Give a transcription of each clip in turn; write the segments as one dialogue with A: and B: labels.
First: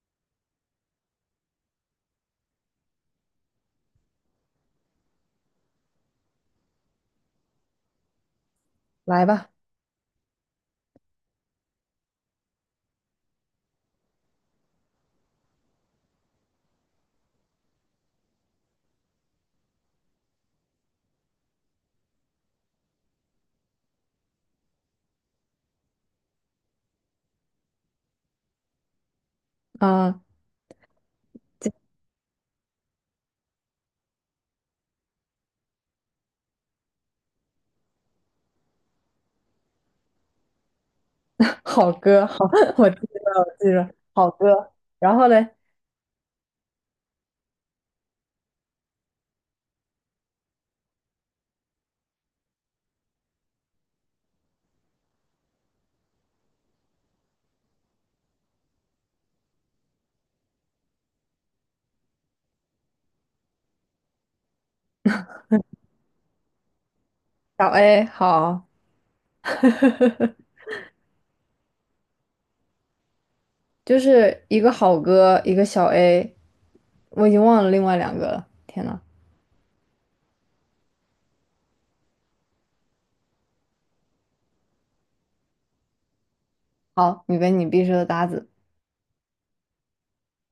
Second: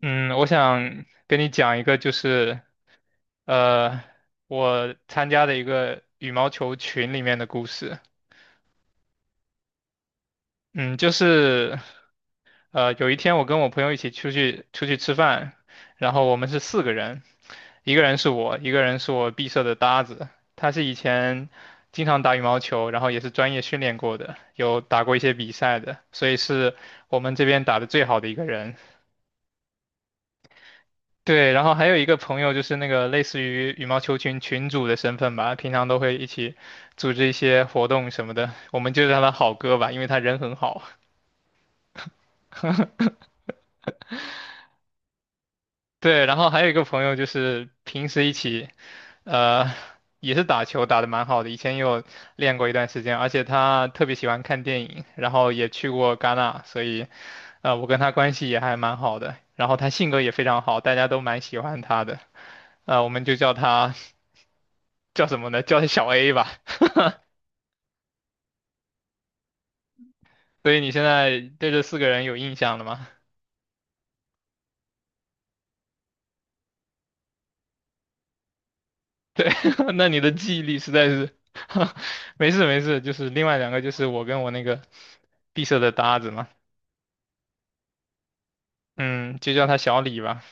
A: 嗯，我想跟你讲一个，就是呃，我参加的一个羽毛球群里面的故事。
B: 来吧，
A: 嗯，就是有一天我跟我朋友一起出去吃饭，然后我们是四个人，一个人是我，一个人是我毕设的搭子，他是以前经常打羽毛球，然后也是专业训练过的，有打过一些比赛的，所以是我们这边打的最好的一个人。
B: 啊，
A: 对，然后还有一个朋友就是那个类似于羽毛球群群主的身份吧，平常都会一起组织一些活动什么的，我们就叫他好哥吧，因为他人很好。
B: 好哥，好，我记着，我记着，好哥。然后嘞，
A: 对，然后还有一个朋友就是平时一起，呃，也是打球打得蛮好的，以前也有练过一段时间，而且他特别喜欢看电影，然后也去过戛纳，所以，我跟他关系也还蛮好的，然后他性格也非常好，大家都蛮喜欢他的，我们就叫他 叫什么呢？叫他小 A 吧。
B: 小 A 好，
A: 所以你现在对这四个人有印象了吗？
B: 就是一个好哥，一个小 A，我已经忘了另外两个了。天呐，
A: 对，那你的记忆力实在是，没事没事，就是另外两个就是我跟我那个闭塞的搭子嘛，
B: 好，你跟你必须的搭子，
A: 嗯，就叫他小李吧，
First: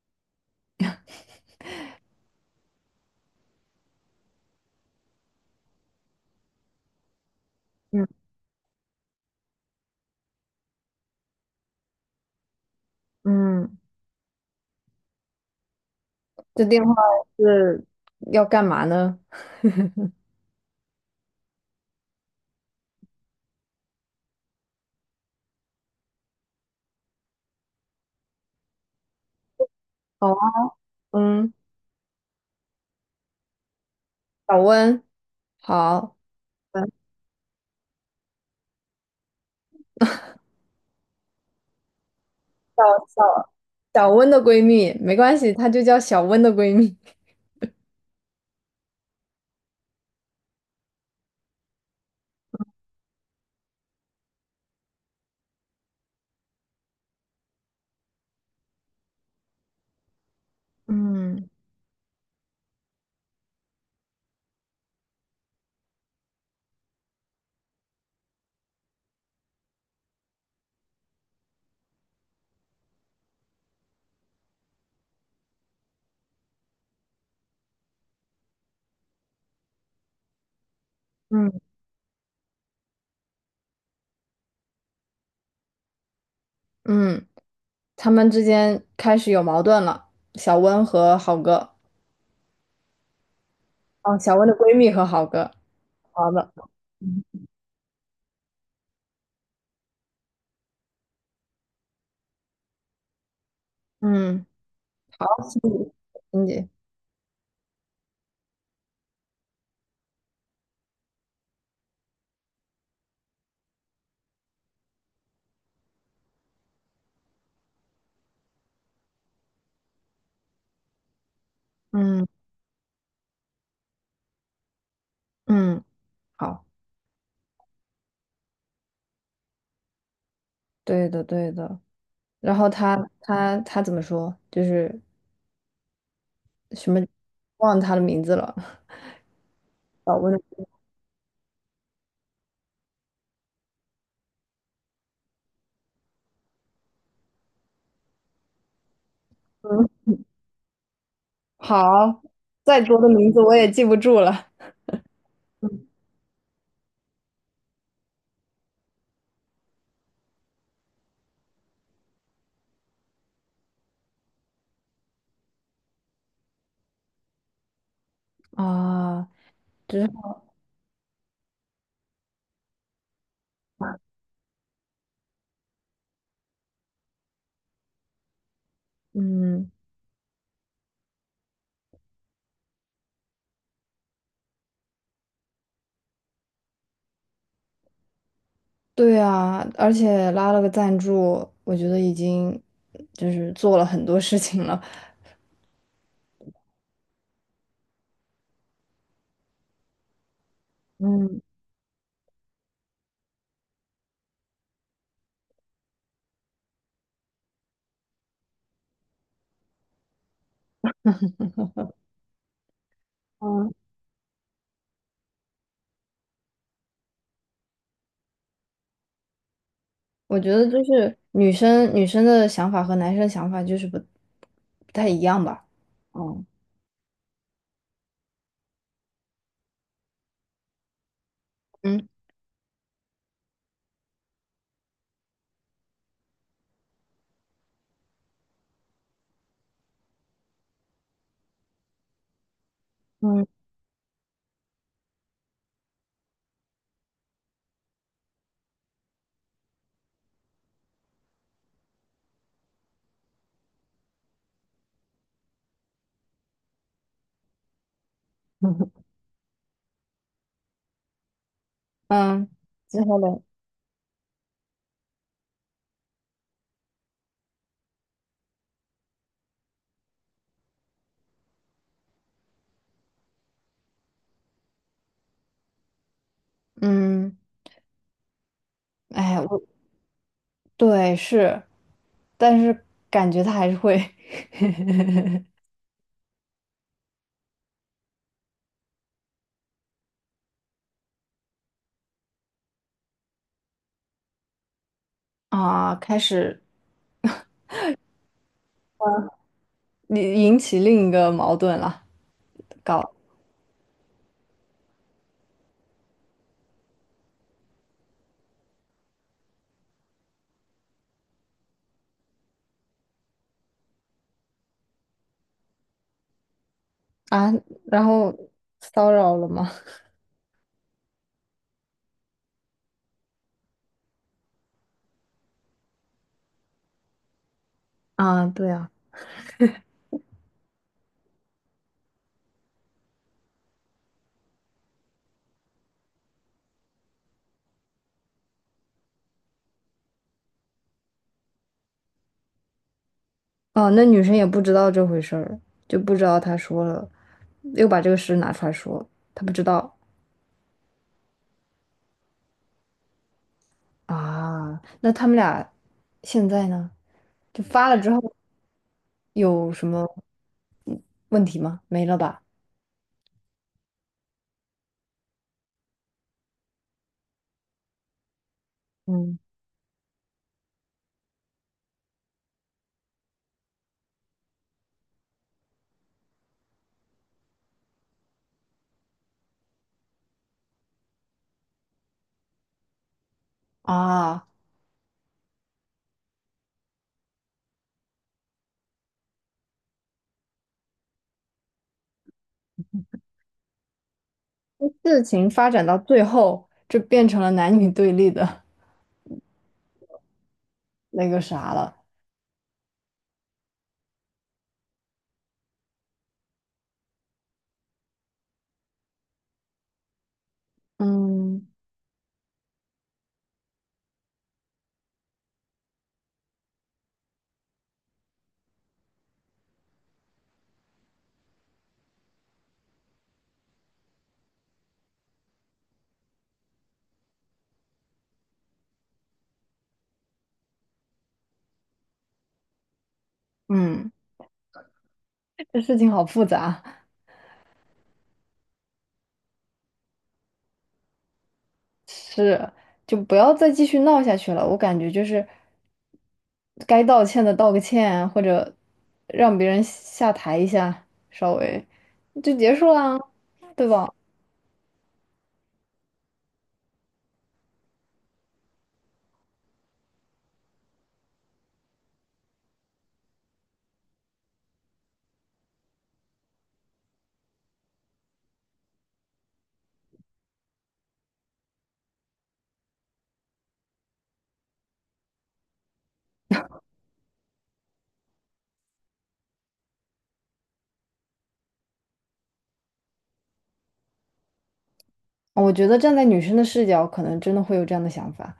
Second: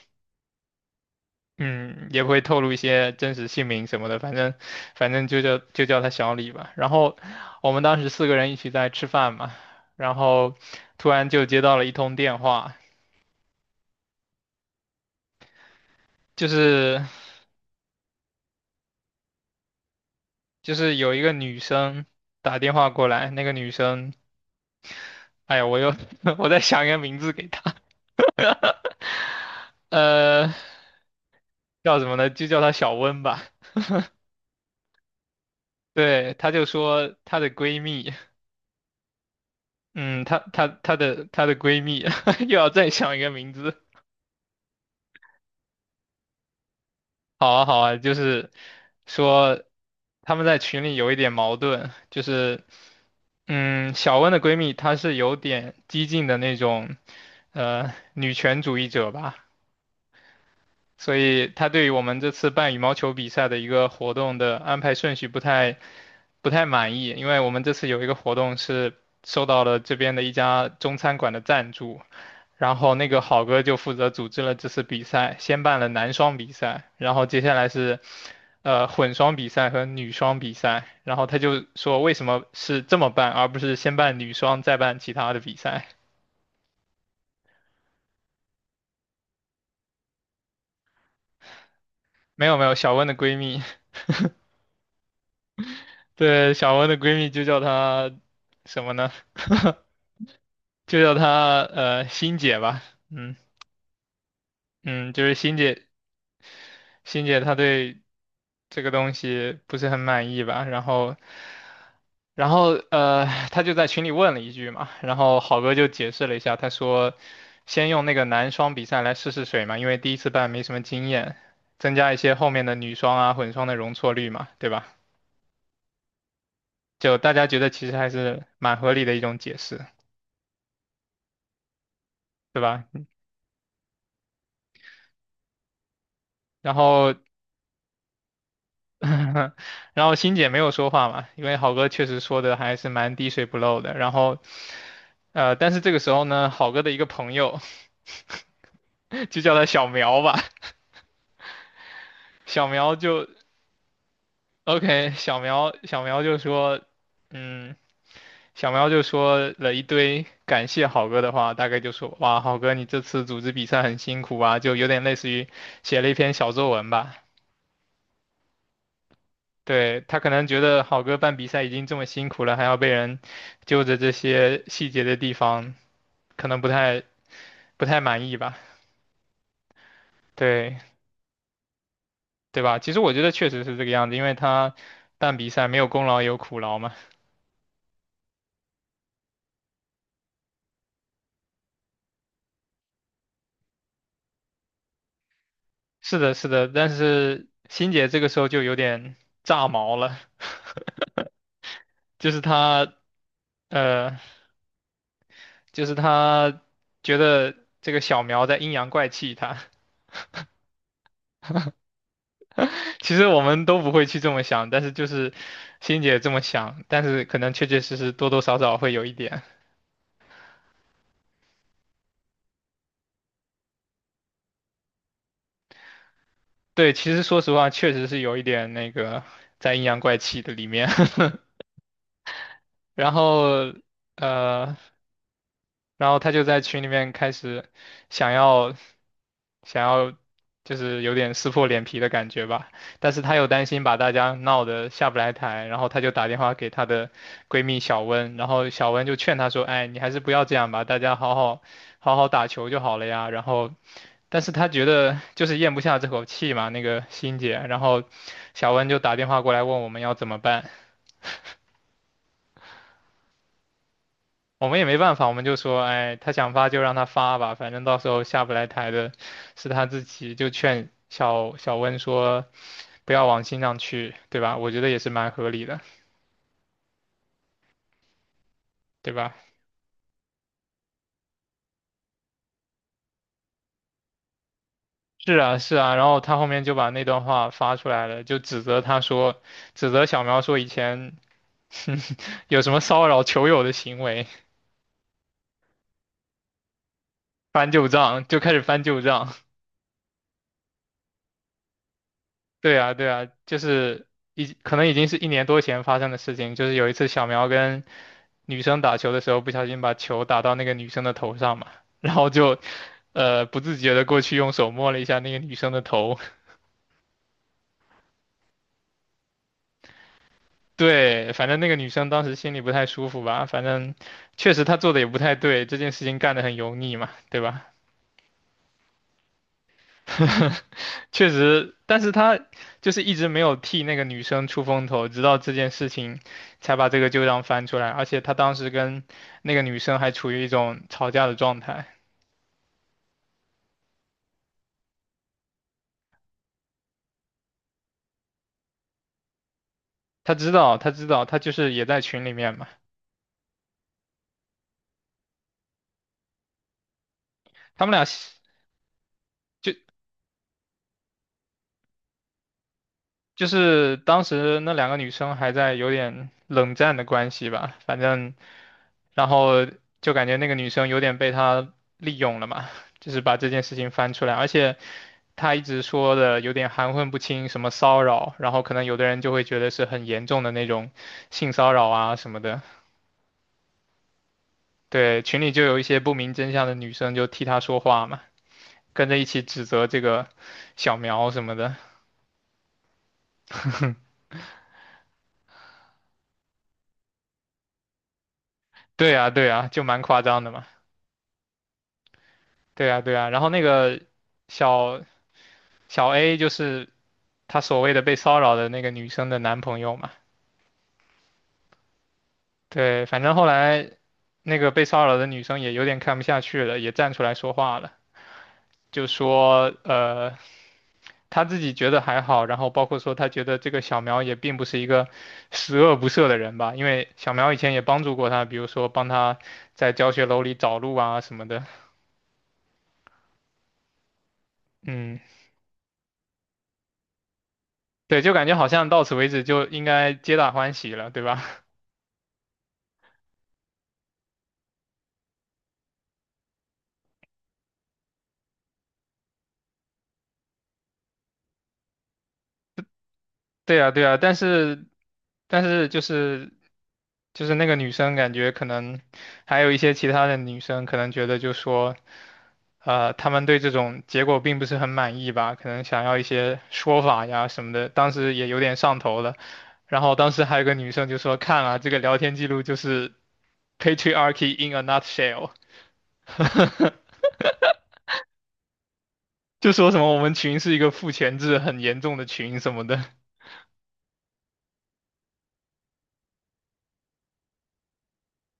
A: 嗯，也不会透露一些真实姓名什么的，反正就叫他小李吧。然后我们当
B: 嗯
A: 时四个人一起在吃饭嘛，然后突然就接到了一通电话，
B: 嗯，
A: 就
B: 这电话
A: 是
B: 是要干嘛呢？
A: 就是有一个女生打电话过来，那个女生。哎呀，我又 我在想一个名字给她，
B: 好
A: 呃，
B: 啊，嗯，
A: 叫什么呢？就叫她小温吧。
B: 小温，好，
A: 对，她就
B: 嗯，
A: 说她的闺蜜，嗯，她的闺蜜 又要
B: 小
A: 再想一个
B: 小
A: 名字。
B: 小温的闺蜜，没关系，她就叫小温的闺蜜。
A: 好啊好啊，就是说他们在群里有一点矛盾，就是嗯，小温的闺蜜她是有点激进的那种女权主义者吧。所以
B: 嗯
A: 他对于我们这次办羽毛球比赛的一个活动的安排顺序不太满意，因为我们这次有一个活动是受到了这边的一家中餐馆的赞助，然后那个好哥就负责组织了这次比赛，先办了男双比赛，然后接下来是混双比赛和女双比赛，然后他
B: 嗯
A: 就说为什么是这么办，而不是先办女双再办其他的比赛？
B: 嗯。他们之间开始有矛盾了。小温和好哥，
A: 没有没有，小温的闺蜜。
B: 哦，小温的闺蜜和好哥，好的，
A: 对，小文的闺蜜就叫她什么呢？就叫她欣姐吧。嗯
B: 嗯，
A: 嗯，就
B: 好，
A: 是欣
B: 心
A: 姐，
B: 理心理，
A: 欣姐她对这个东西不是很满意吧？然后她就在群里问了一句嘛，然后好哥就解释了一下，他说先用那个男双比赛来试试水嘛，因为第一次办没什么经验，增加一
B: 嗯
A: 些后面的女双啊、混双的容错率嘛，对吧？
B: 嗯，好，
A: 就大家觉得其实还是蛮合理的一种解释，
B: 对的对的。然
A: 对
B: 后
A: 吧？
B: 他怎么说？就是
A: 然
B: 什么，
A: 后
B: 忘了他的名字了。
A: 然后
B: 小温
A: 欣姐没
B: 的，
A: 有说话嘛，因为好哥确实说的还是蛮滴水不漏的。然后但是这个时候呢，好哥的一个朋友 就叫他小
B: 嗯，
A: 苗吧，
B: 好，
A: 小
B: 再
A: 苗
B: 多的
A: 就
B: 名字我也记不住了。
A: OK，小苗就说，嗯，小苗就说了一堆感谢好哥的话，大概就说哇，好哥你这次组织比赛很辛苦啊，就有点类似于写了一篇小作文吧。
B: 啊，就
A: 对，
B: 是，
A: 他可能觉得好哥办比赛已经这么辛苦了，还要被人揪着这些细节的地方，可能不太满意吧？
B: 嗯，
A: 对，对吧？其实我觉得确实是这个样子，因为他办比赛没有功劳有苦劳嘛。
B: 对啊，而且拉了个赞助，我觉得已经就是做了很多事情了。
A: 是的，是的，但是欣姐这个时候就有点炸毛了，
B: 嗯
A: 就是他，呃，就是他觉得这个小苗在阴阳怪气他。其实我们
B: 嗯，
A: 都不会去这么想，但是就是欣姐这么想，但是可能确确实实多多少少会有一点。
B: 我觉得就是女生的想法和男生想法就是不太一样吧。嗯
A: 对，其实说实话，确实是有一点那个在阴阳怪气的里面。
B: 嗯
A: 然后呃，然后他就在群里面开始想要想要就是有点撕破脸皮的感觉吧，但是他又担心把大家闹得下不来台，然后他就打电话给她的闺蜜小温，然后小温就劝她说：“哎，你还是不要这样吧，大家好好打球就好了呀。”然后，但是他觉得就是咽不下这口气嘛，那个欣姐，然后小温就
B: 嗯
A: 打电话过来问我们要怎么办。
B: 嗯之后呢？
A: 我们也没办法，我们就说，哎，他想发就让他发吧，反正到时候下不来台的是他自己，就劝小温说不要往心上去，对吧？我觉得也是蛮合理的，
B: 嗯，
A: 对吧？
B: 哎，我对是，但是感觉他还是会
A: 是啊，是啊，然后他后面就把那段话发出来了，就指责他说，指责小苗说以前 有什么骚扰球友的行为，
B: 啊，开始
A: 翻旧账，就开始翻旧账。
B: 引起另一个矛盾了，
A: 对啊，对
B: 搞
A: 啊，就是可能已经是一年多前发生的事情，就是有一次小苗跟女生打球的时候，不小心把球打到那个女生的头上嘛，然后就不自觉的过去用手摸了一下那个女生的头，
B: 啊，然后骚扰了吗？
A: 对，反正那个女生当时心里不太舒服吧，反正确实她做的也不太对，这件事情干得很油腻嘛，对吧？
B: 啊，对啊。
A: 确实，但是他就是一直没有替那个女生出风头，直到这件事情才把这个旧账翻出来。而且他当时跟那个女生还处于一种吵架的状态，
B: 哦，那女生也不知道这回事儿，就不知道他说了，又把这个事拿出来说，他不知道
A: 他知道，他知道，他就是也在群里面嘛。
B: 啊。那他们俩现在呢？就
A: 他
B: 发
A: 们
B: 了
A: 俩
B: 之
A: 是
B: 后有什
A: 就
B: 么问题吗？没了吧？
A: 就是当时那两个女生还在有点冷战的关系吧，反正，然
B: 嗯，
A: 后就感觉那个女生有点被他利用了嘛，就是把这件事情翻出来，而且。他一直说的有点含混不清，什么骚扰，然后可能有的人就会觉得是很严重的那种性骚扰啊什么的。
B: 啊，
A: 对，群里就有一些不明真相的女生就替他说话嘛，跟着一起指责这个小苗什么的。
B: 事情发展到最后，就变成了男女对立的
A: 对啊，对啊，就蛮夸张的嘛。
B: 那个啥了。
A: 对啊，对啊。然后那个小小 A 就是他所谓的被骚扰的那个女生的男朋友嘛。
B: 嗯，
A: 对，反正后来那个被骚扰的女生也有点看不下去了，也站出来说话了，就说。他自己觉得还好，然后包括说他觉得这个小苗也并不是一个十恶不赦的人吧，因为小苗以前也帮助过他，比如说帮他在教学楼里找路啊什么的。
B: 嗯，
A: 嗯，
B: 这事情好复杂，
A: 对，就感觉好像到此为止就应该皆大欢喜了，对吧？
B: 是，就不要再继续闹下去了。我感觉就是。该道歉的道个歉啊，或者让别人下台一下，稍微就结束啦，
A: 对
B: 对
A: 呀，对
B: 吧？
A: 呀，但是，就是那个女生感觉可能还有一些其他的女生可能觉得就说，她们对这种结果并不是很满意吧，可能想要一些说法呀什么的，当时也有点上头了。然后当时还有个女生就说，看啊，这个聊天记录就是 patriarchy in a nutshell，就说什么我们群是一个父权制很严重的群什么的。
B: 我觉得站在女生的视角，可能真的会有这样的想法。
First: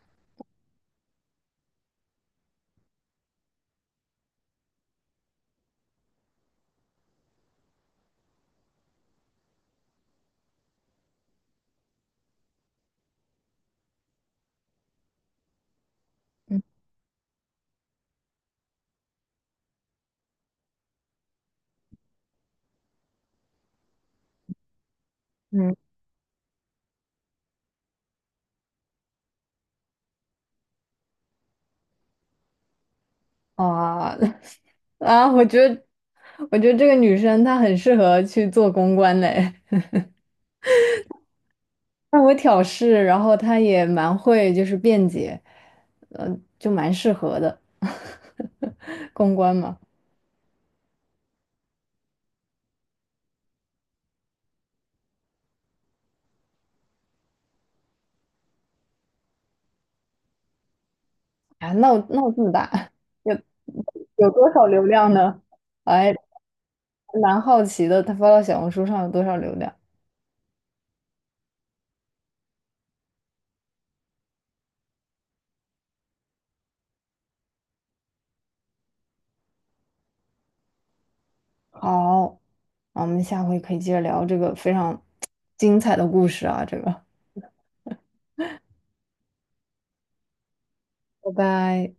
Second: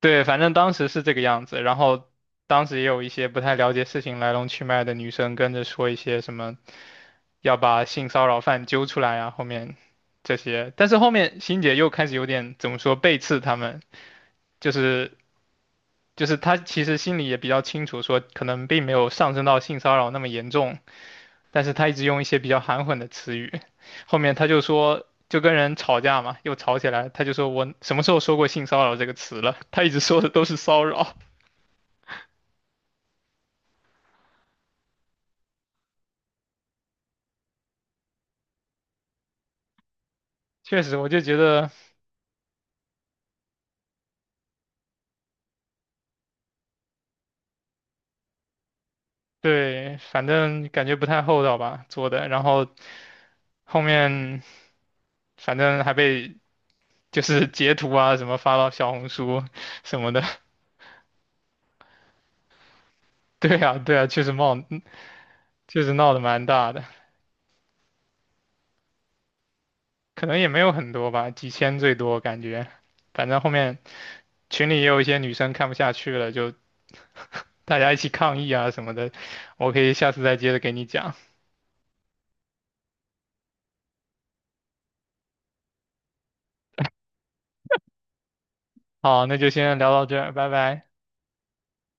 A: 对，反正当时是这个样子，然后当时也有一些不太了解事情来龙去脉的女生跟着说一些什么要把性骚扰犯揪出来啊，后面这些，但是后面欣姐又开始有点怎么说背刺他们，就是就是她其实心里也比较清楚，说可能并没有上升到性骚扰那么严重，但是她一直用一些比较含混的词语，后面她就说。就跟人
B: 嗯
A: 吵架嘛，又吵起来，她就说我什么时候说过性骚扰这个词了？她一直说的都是骚扰。
B: 啊 啊，我觉得这个女生她很适合去做公关嘞，
A: 确实，我就觉得
B: 她我挑事，然后她也蛮会就是辩解，嗯，就蛮适合的 公关嘛。
A: 对，反正感觉不太厚道吧做的，然后后面反正还被就是截图啊什么发到小红书什么的。
B: 啊，闹这么大，有
A: 对啊，对啊，确
B: 有
A: 实
B: 多
A: 冒，
B: 少流量呢？
A: 确实闹
B: 哎，
A: 得蛮大的，
B: 蛮好奇的，他发到小红书上有多少流量？
A: 可能也没有很多吧，几千最多感觉。反正后面群里也有一些女生看不下去了，就大家一起抗议啊什么的。我可以下次再接着给你讲。
B: 好，那我们下回可以接着聊这个非常精彩的故事啊，这个，
A: 好，那就先聊到这儿，拜拜。
B: 拜拜。